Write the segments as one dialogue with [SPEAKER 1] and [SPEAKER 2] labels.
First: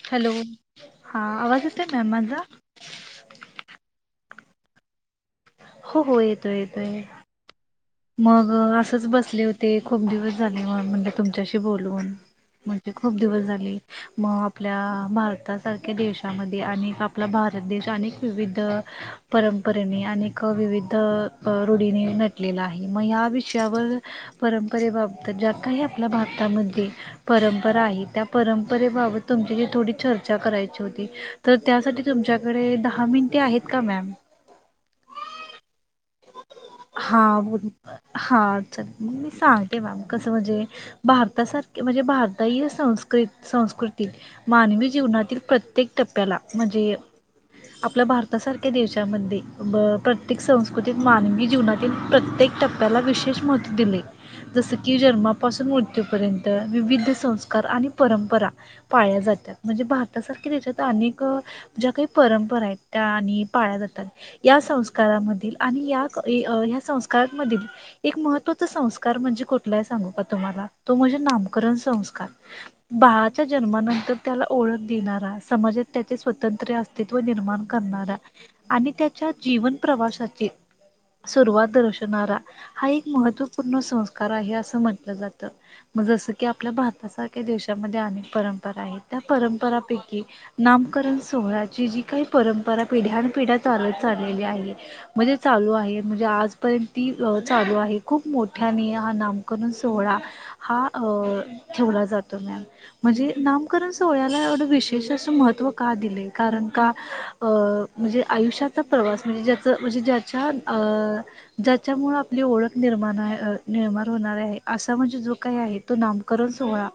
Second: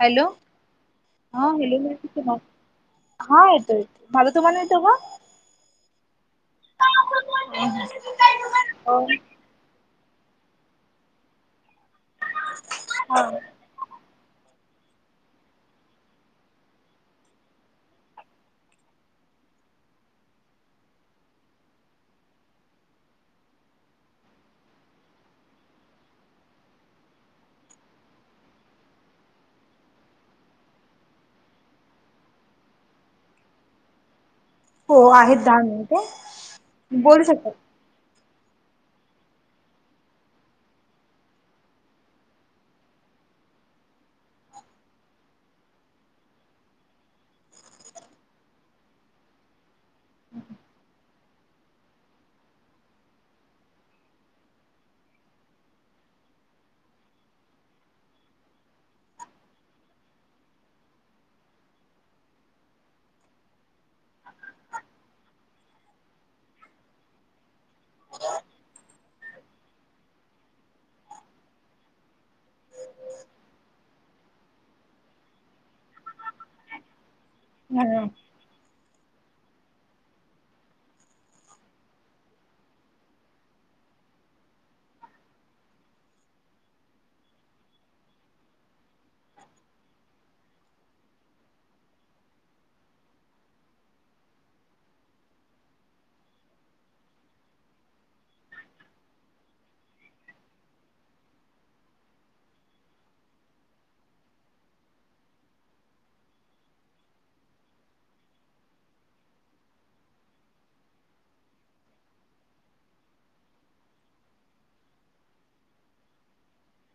[SPEAKER 1] Hello हा
[SPEAKER 2] आवाज येतोय मॅम
[SPEAKER 1] हॅलो
[SPEAKER 2] माझा
[SPEAKER 1] हा येतोय माझा तुम्हाला येतो का?
[SPEAKER 2] हो हो येतोय येतोय.
[SPEAKER 1] हम् हम [inaudible]
[SPEAKER 2] मग असंच बसले होते खूप दिवस झाले म्हणले तुमच्याशी बोलून. म्हणजे खूप दिवस झाले. म आपल्या भारतासारख्या देशामध्ये अनेक आपला भारत देश अनेक विविध परंपरेने अनेक विविध रूढीने नटलेला आहे म या विषयावर परंपरेबाबत ज्या काही आपल्या भारतामध्ये परंपरा आहे त्या परंपरेबाबत तुमची जी थोडी चर्चा करायची होती. तर त्यासाठी तुमच्याकडे दहा मिनटे आहेत का मॅम?
[SPEAKER 1] हो आहेत ान ते [inaudible]
[SPEAKER 2] हा म हा चल मी सांगते मॅम कसं म्हणजे. भारतासारखी म्हणजे भारतायी संस्क संस्कृती. मानवी जीवनातील प्रत्येक टप्प्याला म्हणजे आपल्या भारतासारख्या देशामध्ये ब प्रत्येक संस् कृतीत मानवी जीवनातील प्रत्येक टप्प्याला विशेष महत्व दिले. जसं की जन्मापासून मृत्यूपर्यंत विविध संस्कार आणि परंपरा. पाळल्या जातात म्हणजे भारतासारख्या देशात अनेक ज्या काही परंपरा आहेत त्या आणि पाळ्ळ्या जातात या संस्कारामधील. आणि या क य संस्कारामधील. एक महत्त्वाचा संस्कार म्हणजे कुठला आहे? सांगू का तुम्हाला तो म्हणजे नामकरण संस्कार. बाळाच्या जन्मानंतर त्याला ओळख देणारा, समाजात त्याचे स्वातंत्र्य अस्तित्व निर्माण. करणारा आणि त्याच्या जीवन प्रवासातील. सुरुवात दर्शवणारा हा एक महत्त्वपूर्ण संस्कार आहे असं म्हटलं जातं. मग जसं की आपल्या भारतासारख्या देशामध्ये अनेक परंपरा आहेत त्या परंपरापैकी नामकरण सोहळ्याची जी काही परंपरा पिढ्यान पिढ्या चालत चाललेली आहे म्हणजे! चालू आहे म्हणजे आजपर्यंत ती चालू आहे खूप मोठ्याने हा नामकरण सोहळा. हा ठेवला जातो मॅम. म्हणजे नामकरण सोहळ्याला एवढं विशेष असं महत्त्व का दिले कारण का. अ म्हणजे आयुष्याचा प्रवास म्हणजे ज्याचं म्हणजे ज्याच्या. ज्याच्यामुळे आपली ओळख निर्माण निर्माण होणारे आहे असा म्हणजे जो काही आहे. तो नामकरण सोहळा.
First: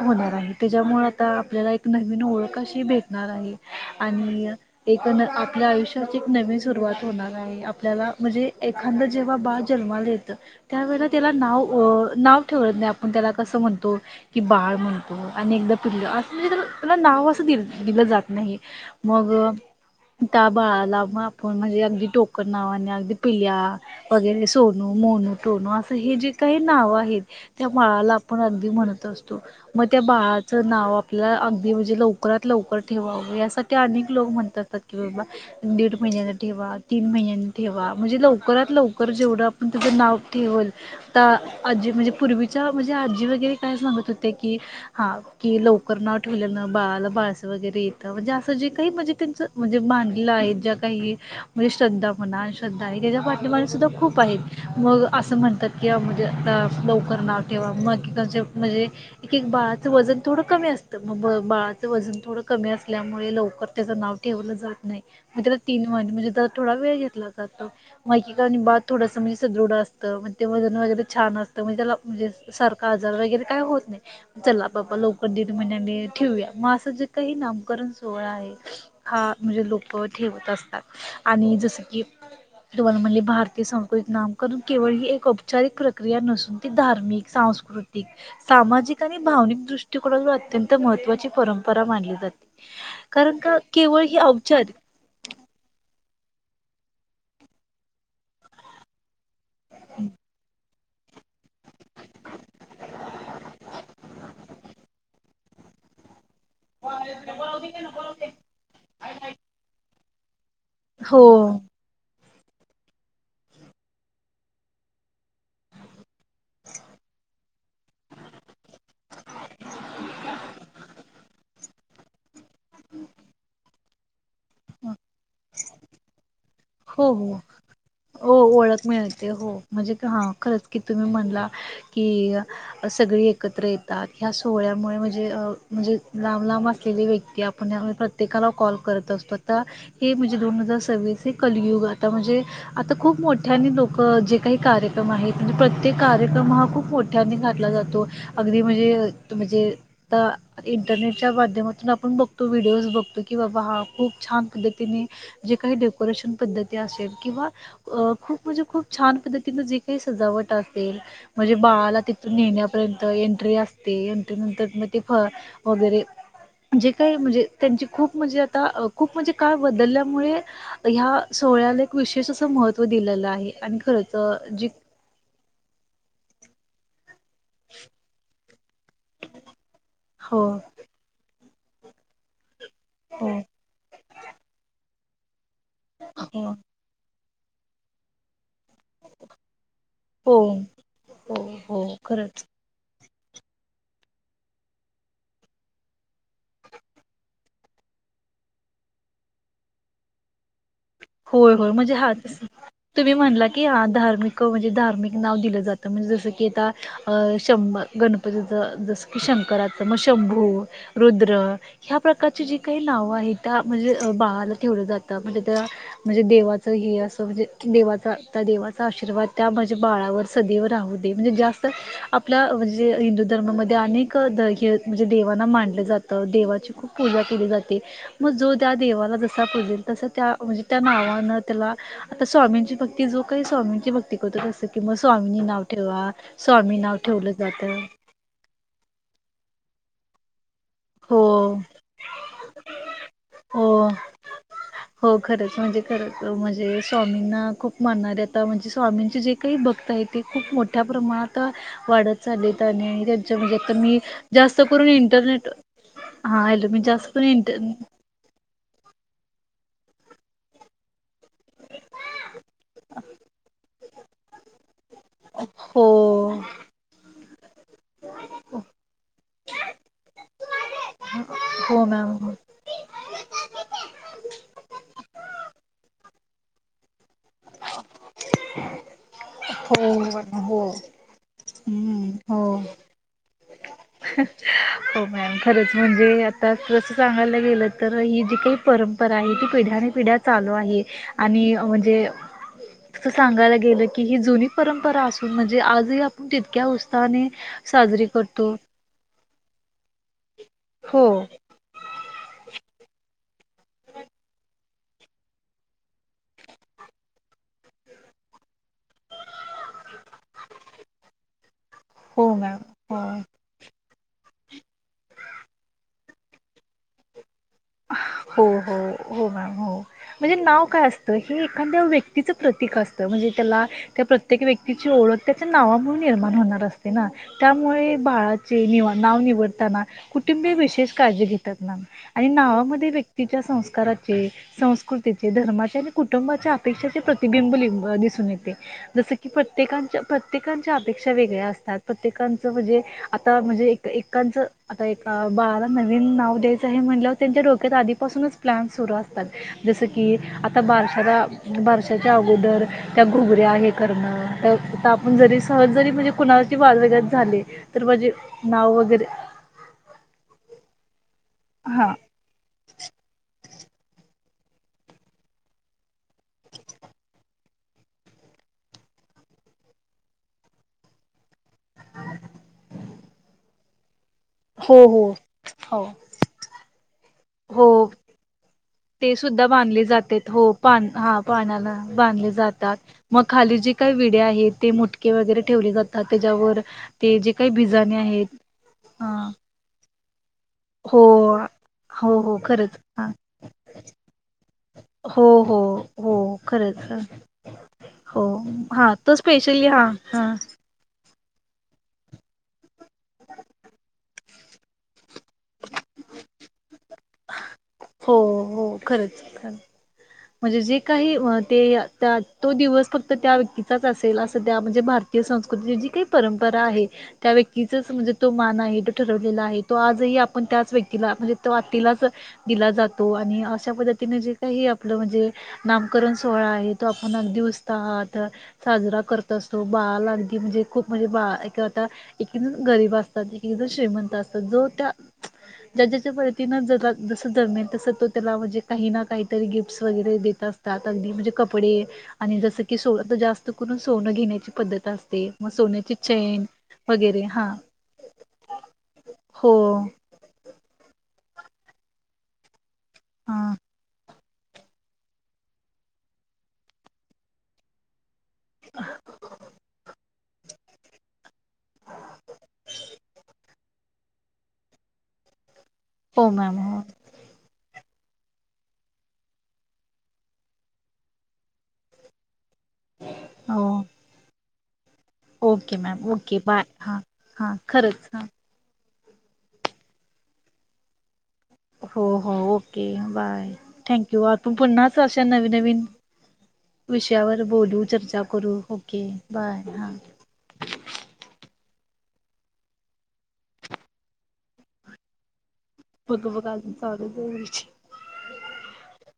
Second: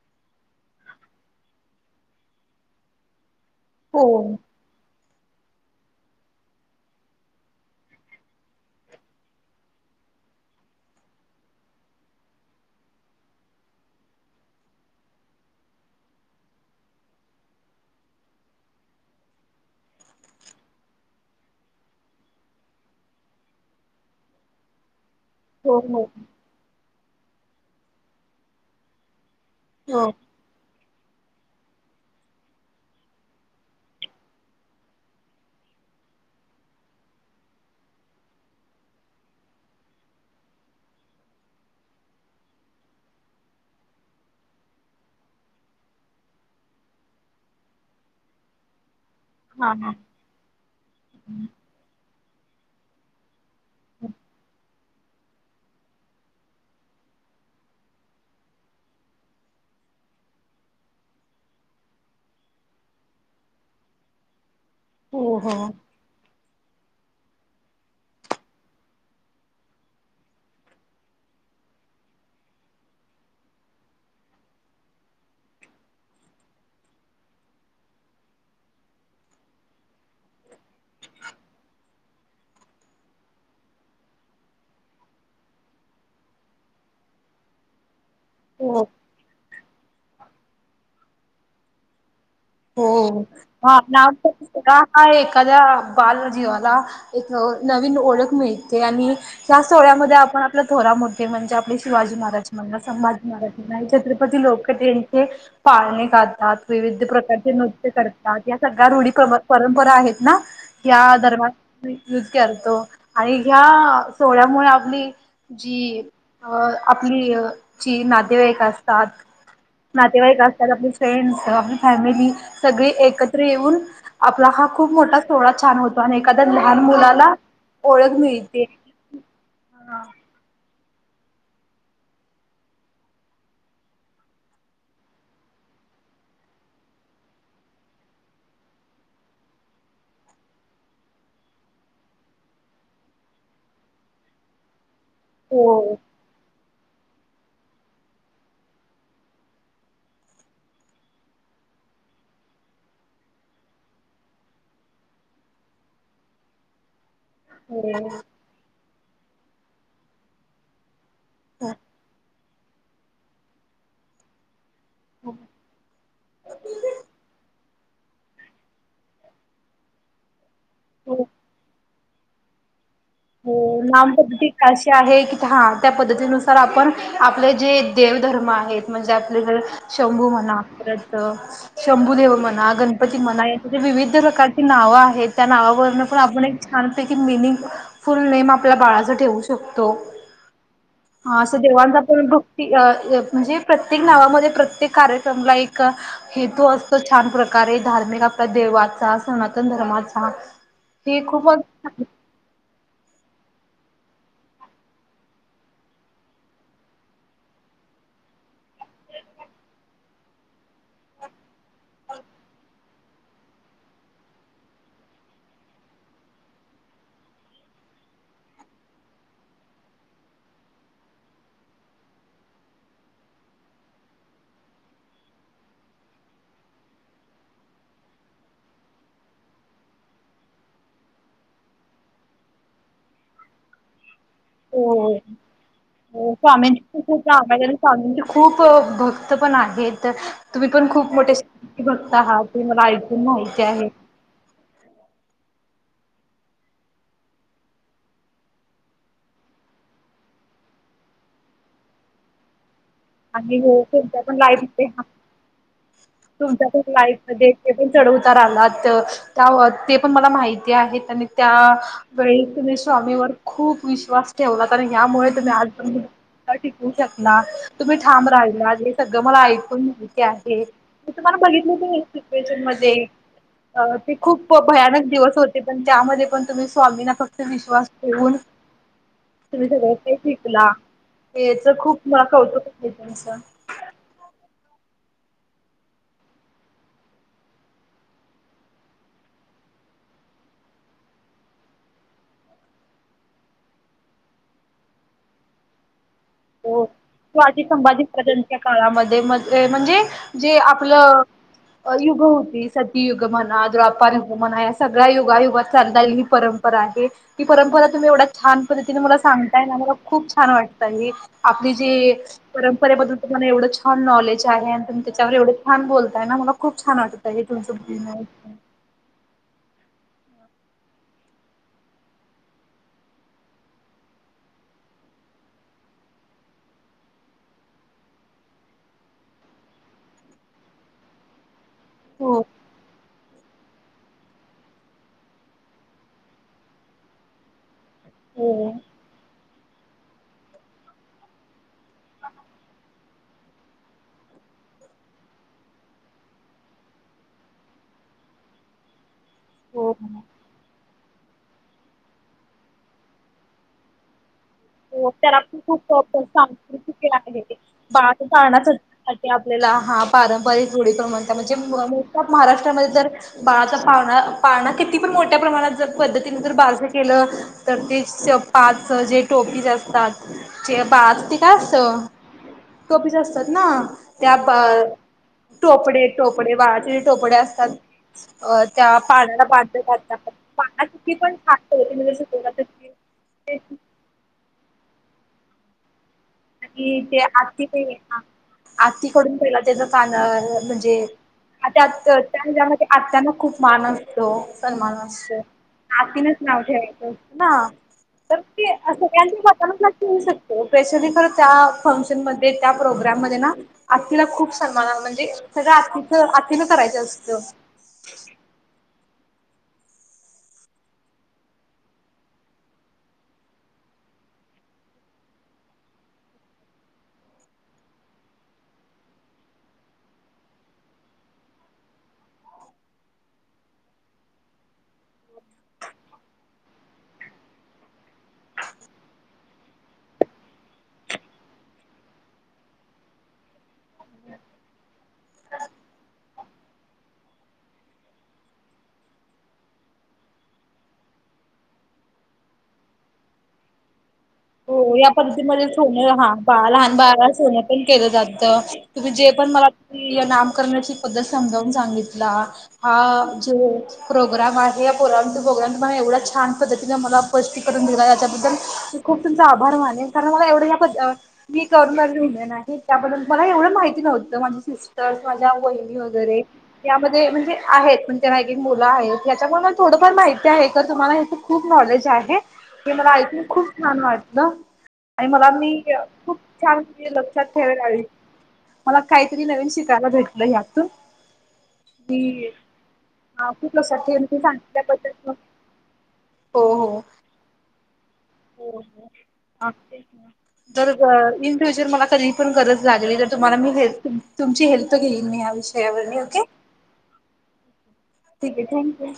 [SPEAKER 2] होणार आहे त्याच्यामुळे आता आपल्याला एक नवीन ओळखशी भेटणार आहे.
[SPEAKER 1] हो
[SPEAKER 2] आणि एक न आपल्या आयुष्याची एक नवीन सुरवात. होणार आहे आपल्याला म्हणजे एखादं जेव्हा बाळ जन्माला येत. त्यावेेळे त्याला नाव नाव ठेवत नाही आपण त्याला कसं म्हणतो. की बाळ म्हणतो आणि एकदा पिल्लं असं म्हणजे त्याला त्याला नाव असं दि दिलं जात नाही. मग तबाळाला आपण म्हणजे. टोकरण नावाने अगदी पिल्या वगैरे सोनू मोनू टोनू
[SPEAKER 1] हो
[SPEAKER 2] असं
[SPEAKER 1] हो
[SPEAKER 2] हे जे. काही नाव आहेत त्या बाळाला आपण अगदी म्हणत असतो मग त्या
[SPEAKER 1] हो
[SPEAKER 2] बाळा. चं नाव आपल्या अगदी म्हणजे लवकरात लवकर ठेवावं यासाठी अनेक लोक म्हणतातात की बाबा. दडेड महिन्याचा ठ वा. तीन महिन्यांनी ठेवा म्हणजे लवकरात लवकर जेवढं आपण तुझं नाव ठेवल. आता आजी म्हणजे पूर्वीच्या म्हणजे आजी वगैरे काय सांगत होते की. हा की लवकर न ठेवल्यान बाळाला बाळस वगैरे येतं म्हणजे असं जे काही म्हणजे.
[SPEAKER 1] हा
[SPEAKER 2] म्हणजे
[SPEAKER 1] हा
[SPEAKER 2] बांधलं आहे ज्या काही म्हणजे श्रद्धा म्हणा श्रद्धा आहे त्याच्या. सुद्धा खूप आहेत. मग असं म्हणतात की म्हणजे आता लवकर नाव ठेवा मग की कॉन्सेप्ट म्हणजे. एक एक बाळाचं वजन थोडं कमी असतं मग बाळाचं वजन थोडं कमी असल्यामुळे लवकर त्याचं नाव. ठेवलं जात नाही
[SPEAKER 1] हो
[SPEAKER 2] मग
[SPEAKER 1] हो
[SPEAKER 2] त्याला तीन वाहिने म्हणजे त्या थोडा वेळ घेतला जातो. माहिकी का आणि बाद थोडंसं म्हणजे सदृढ असतं म ते वजन वगैरे छान असतं म्हणज त्याला म्हणजे. सारखा आजार वगैरे काही होत नाही. चला बाबा लवकर दीड महिन्यानी ठेवूया मग असं जे काही नामकरण सोहळा आहे. हा म्हणजे लोक ठेवत असतात आणि जस की. तुम्हाला म्हणले भारतीय संस्कृती एक नामकरण केवळ ही एक औपचारिक प्रक्रिया नसून. ते धारमिक सांस्कृत.
[SPEAKER 1] हो
[SPEAKER 2] सामाजिक आणि भावनिक दृष्टिकोनातून अत्यंत महत्त्वाची परंपरा मानली जाते.
[SPEAKER 1] हो
[SPEAKER 2] कारण का
[SPEAKER 1] आप
[SPEAKER 2] केवळ
[SPEAKER 1] आव
[SPEAKER 2] ही औपचारिक
[SPEAKER 1] का. हा एखाद्या बालजीवाला एक नवीन ओळख मिळते आणि. जास्त वेळ्यामध्ये आपण आपलं. थोरा मोठे म्हणजे आपले शिवाजी महाराज म्हण संभाजी महाराज म्हण छत्रपती लोक त्यांचे. पाळणे खातात. विविध प्रकारचे नृत्य करतात या सगळ्या रूढी परंपरा आहेत ना. ह
[SPEAKER 2] हो
[SPEAKER 1] दरबज यूज करतो आणि ह्या सोहळ्यामुळे आपली. जी अ आपली जची नातेवाईक असतात. नातेवाईक असतात आपली फ्रेंड्स कवा आपली फॅमिली सगळी एकत्र येऊन. आपला हा खूप मोठा सोहळा छान होतो आणि एखा.
[SPEAKER 2] हो हो हो
[SPEAKER 1] मिळते
[SPEAKER 2] ओळख मिळते हो म्हणजे हा खरंच की तुम्ही म्हणला. क. सगळी एकत्र येतात ह्या सोहळ्यामुळे म्हणजे म्हणजे लांब लांब असलेली व्यक्ती. पण आ्ही प्रत्येकाला कॉल करत असतो आता हे म्हणजे दोन हजार सव्वीस एक. कलयुग आता म्हणजे आता खूप मोठ्यानी लोक जे काही कार्यक्रम आहेत. म्हणजे
[SPEAKER 1] हो
[SPEAKER 2] प्रत्येक कार्यक्रम हा खूप मोठ्याने घातला जातो अगदी म्हणजे म्हणजे. तर. इंटरनेटच्या माध्यमातून आपण बघतो व्हिडिओज बघतो की बाबा हा खूप छान पद्धतीने. जे काही डेकोरेशन पद्धती असेल किंवा अ
[SPEAKER 1] हो
[SPEAKER 2] खूप. म्हणजे खूप छान पद्धतीन जे काही सजावट असेल म्हणजे बाळाला ते नेण्यापर्यंत एंट्री असते, एंट्री नंतर मग ते फळ वगैरे,,, जे काय म्हणजे, त्यांची खूप म्हणजे आता, खूप म्हणजे काळ बदलल्यामुळे ह्या
[SPEAKER 1] हो
[SPEAKER 2] सोहळ्या, विशेष असं महत्व दिलेलं आहे.
[SPEAKER 1] हो
[SPEAKER 2] आणि
[SPEAKER 1] नाम
[SPEAKER 2] खरंच
[SPEAKER 1] पद्धती
[SPEAKER 2] अ जी
[SPEAKER 1] अशी आहे की, हा... त्या पद्धतीनुसार आपण, आपले जे देवधर्म आहेत, म्हणजे आपल्या जडे शंभू
[SPEAKER 2] हो
[SPEAKER 1] म्हणा. शभुदेव म्हणा गणपती
[SPEAKER 2] हो
[SPEAKER 1] म्हणा यांचे विविध प्रकारची नाव आहेत त्या नावा पण
[SPEAKER 2] हो
[SPEAKER 1] आपण एक छानपैकी मिनिंग. फुल नेम आपल्या बाळाचा ठेवू शकतो...
[SPEAKER 2] हो हो
[SPEAKER 1] हा असं
[SPEAKER 2] हो
[SPEAKER 1] देवांचा पण
[SPEAKER 2] खरंच
[SPEAKER 1] फ्रू ती अ... त म्हणजे प्रत्येक नावामध्ये प्रत्येक कार्यक्रमला एक हे तो असत छान प्रकारे, धार्मिक आपल्या देवाचा सनातन धर्माचा, हे
[SPEAKER 2] होय होय म्हणजे
[SPEAKER 1] खूपच
[SPEAKER 2] हातस. तुम्ही म्हणला की, हा धार्मिक म्हणजे धार्मिक नाव दिलं जातं. म्हणजे जसं की आता, अ... शंभ गणपतीच जसं की, शंकराचं मग शंभू रुद्र. ह्या प्रकारची जी काही नावं आहेत. त्या म्हणजे बाळाला ठेवलं जातं. म्हणजे त्या, म्हणजे देवाचं हे असं, म्हणजे की देवाचा त्या देवाचा आशीर्वाद त्या माजे बाळावर, सदैव राहू दे. म्हणजे जास्त आपला म्हणजे, हिंदू धर्मामध्ये अनेक द हे, म्हणजे देवाना मांनलं जातं, देवाची खूप पूजा केली जाते. मग जो त्या देवाला जसा पुजेल तसा त्या म्हणजे, त्या नावानं त्याला, आता स्वामींची भक्ती जो काही स्वामींची भक्ती करतोत. कि मग
[SPEAKER 1] हो
[SPEAKER 2] स्वामीनी नाव ठेवा, स्वामी
[SPEAKER 1] स्वामींची
[SPEAKER 2] नाव
[SPEAKER 1] पण खूप
[SPEAKER 2] ठेवलं
[SPEAKER 1] आहेत आणि
[SPEAKER 2] जातं.
[SPEAKER 1] स्वामींची खूप भक्त पण आहेत. तुम्ही पण खूप
[SPEAKER 2] हो
[SPEAKER 1] मोठ्यासे बघता आहात, ते मला ऐकून माहिती
[SPEAKER 2] हो
[SPEAKER 1] आहे.
[SPEAKER 2] हो खरंच म्हणजे, खरंच म्हणजे, स्वामींना खूप मानणारे आता म्हणजे, स्वामींचे जे काही भक्त आहेत. ती खूप मोठ्या प्रमाणात, वाढत चाललीत आणि ते म्हणजे
[SPEAKER 1] आणि
[SPEAKER 2] आ
[SPEAKER 1] हो
[SPEAKER 2] मी
[SPEAKER 1] तुमच्या पण
[SPEAKER 2] जास्त करून
[SPEAKER 1] लाईफ
[SPEAKER 2] इंटरनेट,, हाल मी जास्त मी इंट
[SPEAKER 1] चढवत आला त्य ते पण मला माहिती आहे. तर मी त्या.. वेळी तुम्ही स्वामीवर खूप विश्वास ठेवला तर ह्यामुळे तुम्ही आजपर्यंत,,
[SPEAKER 2] हो
[SPEAKER 1] टिकवू शकला. तुम्ही ठाम राहिला, हे सगळं मला ऐकून माहिती आहे. मी तुम्हाला बघितलं
[SPEAKER 2] हो
[SPEAKER 1] होत. एक
[SPEAKER 2] मॅम
[SPEAKER 1] सिच्युएशन मध्ये, अ ते खूप भयानक दिवस होते. पण त्यामध्ये पण तुम्ही स्वामीना फक्त विश्वास, येऊन, तुम्ही सगळ
[SPEAKER 2] हो
[SPEAKER 1] काही
[SPEAKER 2] हो
[SPEAKER 1] शिकला. याच खूप
[SPEAKER 2] हम्म
[SPEAKER 1] मला
[SPEAKER 2] हो
[SPEAKER 1] कौतुक मस
[SPEAKER 2] हो मॅम, खरंच म्हणजे आता तसं सांगायला गेलं तर, ही जी काही परंपरा आहे. ती पिढ्याने पिढ्या चालू आहे. आणि म्हणजे तस सांगायला गेलं की, ही जुनी परंपरा असून म्हणजे आजही आ,
[SPEAKER 1] हो शिवाजी संभाजी
[SPEAKER 2] करतो
[SPEAKER 1] महाराजांच्या काळामध्ये म्हण अ जे म्हणजे जे
[SPEAKER 2] हो
[SPEAKER 1] आपलं.. अ युग होती, सतीयुग म्हणा द््रवापार युग म्हणा, या सगळ्या युगायुगात चालतायली ही परंपरा आहे. ती परंपरा तुम्ही एवढ्या छान पद्धतीने मला सांग. ताई आम्हाला खूप छान वाटतय. हे आपली जी
[SPEAKER 2] हो मॅम
[SPEAKER 1] परंपरे
[SPEAKER 2] हो
[SPEAKER 1] बद्दल, तुम्हाला एवढं छान नॉलेज आहे. आणि तुम्ही त्याच्यावर एवढं छान बोलताय ना, मला खूप छान वाटत. तरी तुमचं म्हणन,
[SPEAKER 2] हो हो हो मॅम हो म्हणजे नाव काय असतं. हे एखांद्या व्यक्तीचं प्रतीक असतं. म्हणजे त्याला, त्या प्रत्येक व्यक्तीची ओळख त्याच्या नावामुळेून निर्माण होणार असते ना. त्यामुळे बाळाचे निव नाव निवडताना कुटुंबीय विशेष काळजी घेतात. मॅम, आणि
[SPEAKER 1] हो
[SPEAKER 2] नावामध्ये व्यक्ती, तिच्या संस्काराचे, संस्कृतीचे, धर्माचे आणि कुटुंबाच्या अपेक्षाचे प्रतिबिंब लिह दिसून येते
[SPEAKER 1] हो
[SPEAKER 2] जस की की प्रत्येकांच्या प्रत्येकांच्या अपेक्षा वेगळ्या असतात प्रत्येकांचं म्हणजे आता म्हणजे एक एकांच आता एका बाळाला नवीन नाव द्यायचं आहे म्हंटल्याव त्यांच्या डोक्यात आधीपासूनच प्लाॅन सुरू असतात जसं की
[SPEAKER 1] हो.
[SPEAKER 2] आता बारशाला बारशाच्या अगोदर त्या घुगऱ्या हे करणं त्या आता
[SPEAKER 1] हो,
[SPEAKER 2] आपण
[SPEAKER 1] त्याला
[SPEAKER 2] जरी
[SPEAKER 1] पण
[SPEAKER 2] सहज जरी म्हणजे
[SPEAKER 1] खूप
[SPEAKER 2] कुणाची बाजू आयकायची
[SPEAKER 1] सांस्कृतिक
[SPEAKER 2] झाली
[SPEAKER 1] आहे.
[SPEAKER 2] तर म्हणजे
[SPEAKER 1] बाळ
[SPEAKER 2] नाव वगैरे
[SPEAKER 1] पाळण्यासाठी आपल्याला हा पारंपरिक रूढी परंपरा म्हणजे
[SPEAKER 2] हा
[SPEAKER 1] मोस्ट ऑफ महाराष्ट्रामध्ये जर बाळाचा पाळणा पाळणा किती पण मोठ्या प्रमाणात जर पद्धतीने जर बारस केलं तर ते पाच जे टोप ीज असतात ज बा असते काय असत तोबीज असतात ना त्या पा
[SPEAKER 2] हो हो हो
[SPEAKER 1] टोपडे टोपडे बाळाचे जे टोपडे असतात
[SPEAKER 2] हो
[SPEAKER 1] अ त्या
[SPEAKER 2] ते
[SPEAKER 1] पाण्याला
[SPEAKER 2] सुद्धा बांधले
[SPEAKER 1] जातात
[SPEAKER 2] जातेत हो पा
[SPEAKER 1] पाळणा
[SPEAKER 2] हा
[SPEAKER 1] किती पण छान
[SPEAKER 2] पानाला
[SPEAKER 1] पद्धतीने जर
[SPEAKER 2] बांधले
[SPEAKER 1] शिकवला तर
[SPEAKER 2] जातात मग खाली
[SPEAKER 1] ते
[SPEAKER 2] जी काही विडे आहेत ते मुटके वगैरे ठेवले जातात त्याच्यावर
[SPEAKER 1] कि ते
[SPEAKER 2] जे काही
[SPEAKER 1] आती
[SPEAKER 2] बिजाणे आहेत हा
[SPEAKER 1] आतीकडून पहिला तेचं कानर
[SPEAKER 2] हो
[SPEAKER 1] हा त्या
[SPEAKER 2] हो हो खरंच
[SPEAKER 1] हेच्यामध्ये
[SPEAKER 2] हां
[SPEAKER 1] आत्यांना खूप मान असतो सन्मान
[SPEAKER 2] हो
[SPEAKER 1] असतो
[SPEAKER 2] हो हो
[SPEAKER 1] आत्तीनच नाव ठेवायचं
[SPEAKER 2] खरंच
[SPEAKER 1] असत ना
[SPEAKER 2] हो
[SPEAKER 1] तर ते
[SPEAKER 2] हां तो
[SPEAKER 1] सगळ्यांच्या
[SPEAKER 2] स्पेशली हां
[SPEAKER 1] मतानुसार ठेवू
[SPEAKER 2] हां
[SPEAKER 1] शकतो स्पेशली खर त्या फंक्शन मध्ये त्या प्रोग्राम मध्ये ना आत्तीला खूप सन्मान म्हणज ते सगळं आत्तीच आत्तीन करायचं असतं
[SPEAKER 2] हो हो खरंच खर म्हणजे जे काही ते तो दिवस फक्त त्या व्यक्तीचाच असेल असं त्या म्हणजे भार भारतीय संस्कृतीची जी काही परंपरा आहे त्या व्यक्तीचाच म्हणजे तो मान आहे तो ठरवलेला आहे, तो आजही आपण त्याच व्यक्तीला म्हणजे तो आत्तीलाच दिला जातो आणि अशा पद्धतीने जे काही आपलं म्हणजे नामकरण सोहळा आहे तो आपण अगदी उसत आहात साजरा करत असतो बा अगदी म्हणजे खूप म्हणजे बा कं आता एकण गरीब असतात एक एकजण श्रीमंत असतात जो त्या ज्या ज्याच्या पद्धतीनं ज जसं दरम्यान तसं तो त्याला म्हणजे काही ना काहीतरी गिफ्ट्स वगैरे देत असतात अगदी म्हणजे कपडे आणि जसं की सो तर जास्त करून सोनं घेण्याची पद्धत
[SPEAKER 1] हो या
[SPEAKER 2] असते मग
[SPEAKER 1] पद्धतीमध्ये
[SPEAKER 2] सोन्याची
[SPEAKER 1] सोनं हा
[SPEAKER 2] चेन
[SPEAKER 1] लहान
[SPEAKER 2] वगैरे
[SPEAKER 1] बाळाला
[SPEAKER 2] हां
[SPEAKER 1] सोनं पण केलं जातं तुम्ही जे पण
[SPEAKER 2] हो
[SPEAKER 1] मला नामकरणाची पद्धत समजावून सांगितला हा जे
[SPEAKER 2] हां
[SPEAKER 1] प्रोग्राम आहे या प्रोग्रम प्रोग्राम त एवढ्या छान पद्धतीने मलापष्टी करून दिला त्याच्याबद्दल खूप तुमचा आभार माने कारण मला एवढं मी करणार लिहिण नाही त्याबद्दल मला एवढं माहिती नव्हतं माझी सिस्टर्स माझ्या वहि
[SPEAKER 2] हो
[SPEAKER 1] वगैरे
[SPEAKER 2] मॅम हो
[SPEAKER 1] त्या म्हणजे आहेत पण त्यांना एक एक मुलं आहेत ह्याच्यामुळे मला थोडंफार माहिती आहे तर तुम्हाला ह्याच खूप नॉलेज आहे ते मला ऐकून
[SPEAKER 2] हो
[SPEAKER 1] खूप छान वाटत आणि मला
[SPEAKER 2] ओके
[SPEAKER 1] मी
[SPEAKER 2] मॅम
[SPEAKER 1] खूप
[SPEAKER 2] ओके बाय
[SPEAKER 1] छान
[SPEAKER 2] हां
[SPEAKER 1] लक्षात
[SPEAKER 2] हां
[SPEAKER 1] ठेवाला आ
[SPEAKER 2] खरंच हां
[SPEAKER 1] मला काहीतरी नवीन शिकायला भेटलं या्यातून
[SPEAKER 2] हो हो ओके बाय
[SPEAKER 1] हा खूप लक्षात
[SPEAKER 2] थँक
[SPEAKER 1] ठेवेन तुम्ही
[SPEAKER 2] आपण पुन्हा
[SPEAKER 1] सांगितल्याबद्दल
[SPEAKER 2] अशा नवीन नवीन
[SPEAKER 1] हो हो.
[SPEAKER 2] विषयावर बोलू चर्चा करू
[SPEAKER 1] हो
[SPEAKER 2] ओके
[SPEAKER 1] हो.
[SPEAKER 2] बाय हा
[SPEAKER 1] तेच ना. जर इन फ्युचर मला कधी पण गरज लागली तर तुम्हाला मी हेल्प तुमची हेल्प घेईन मी या विषयी
[SPEAKER 2] बघ बघ अजून चालूच [unintelligible]
[SPEAKER 1] ठीक आहे थँक्यू..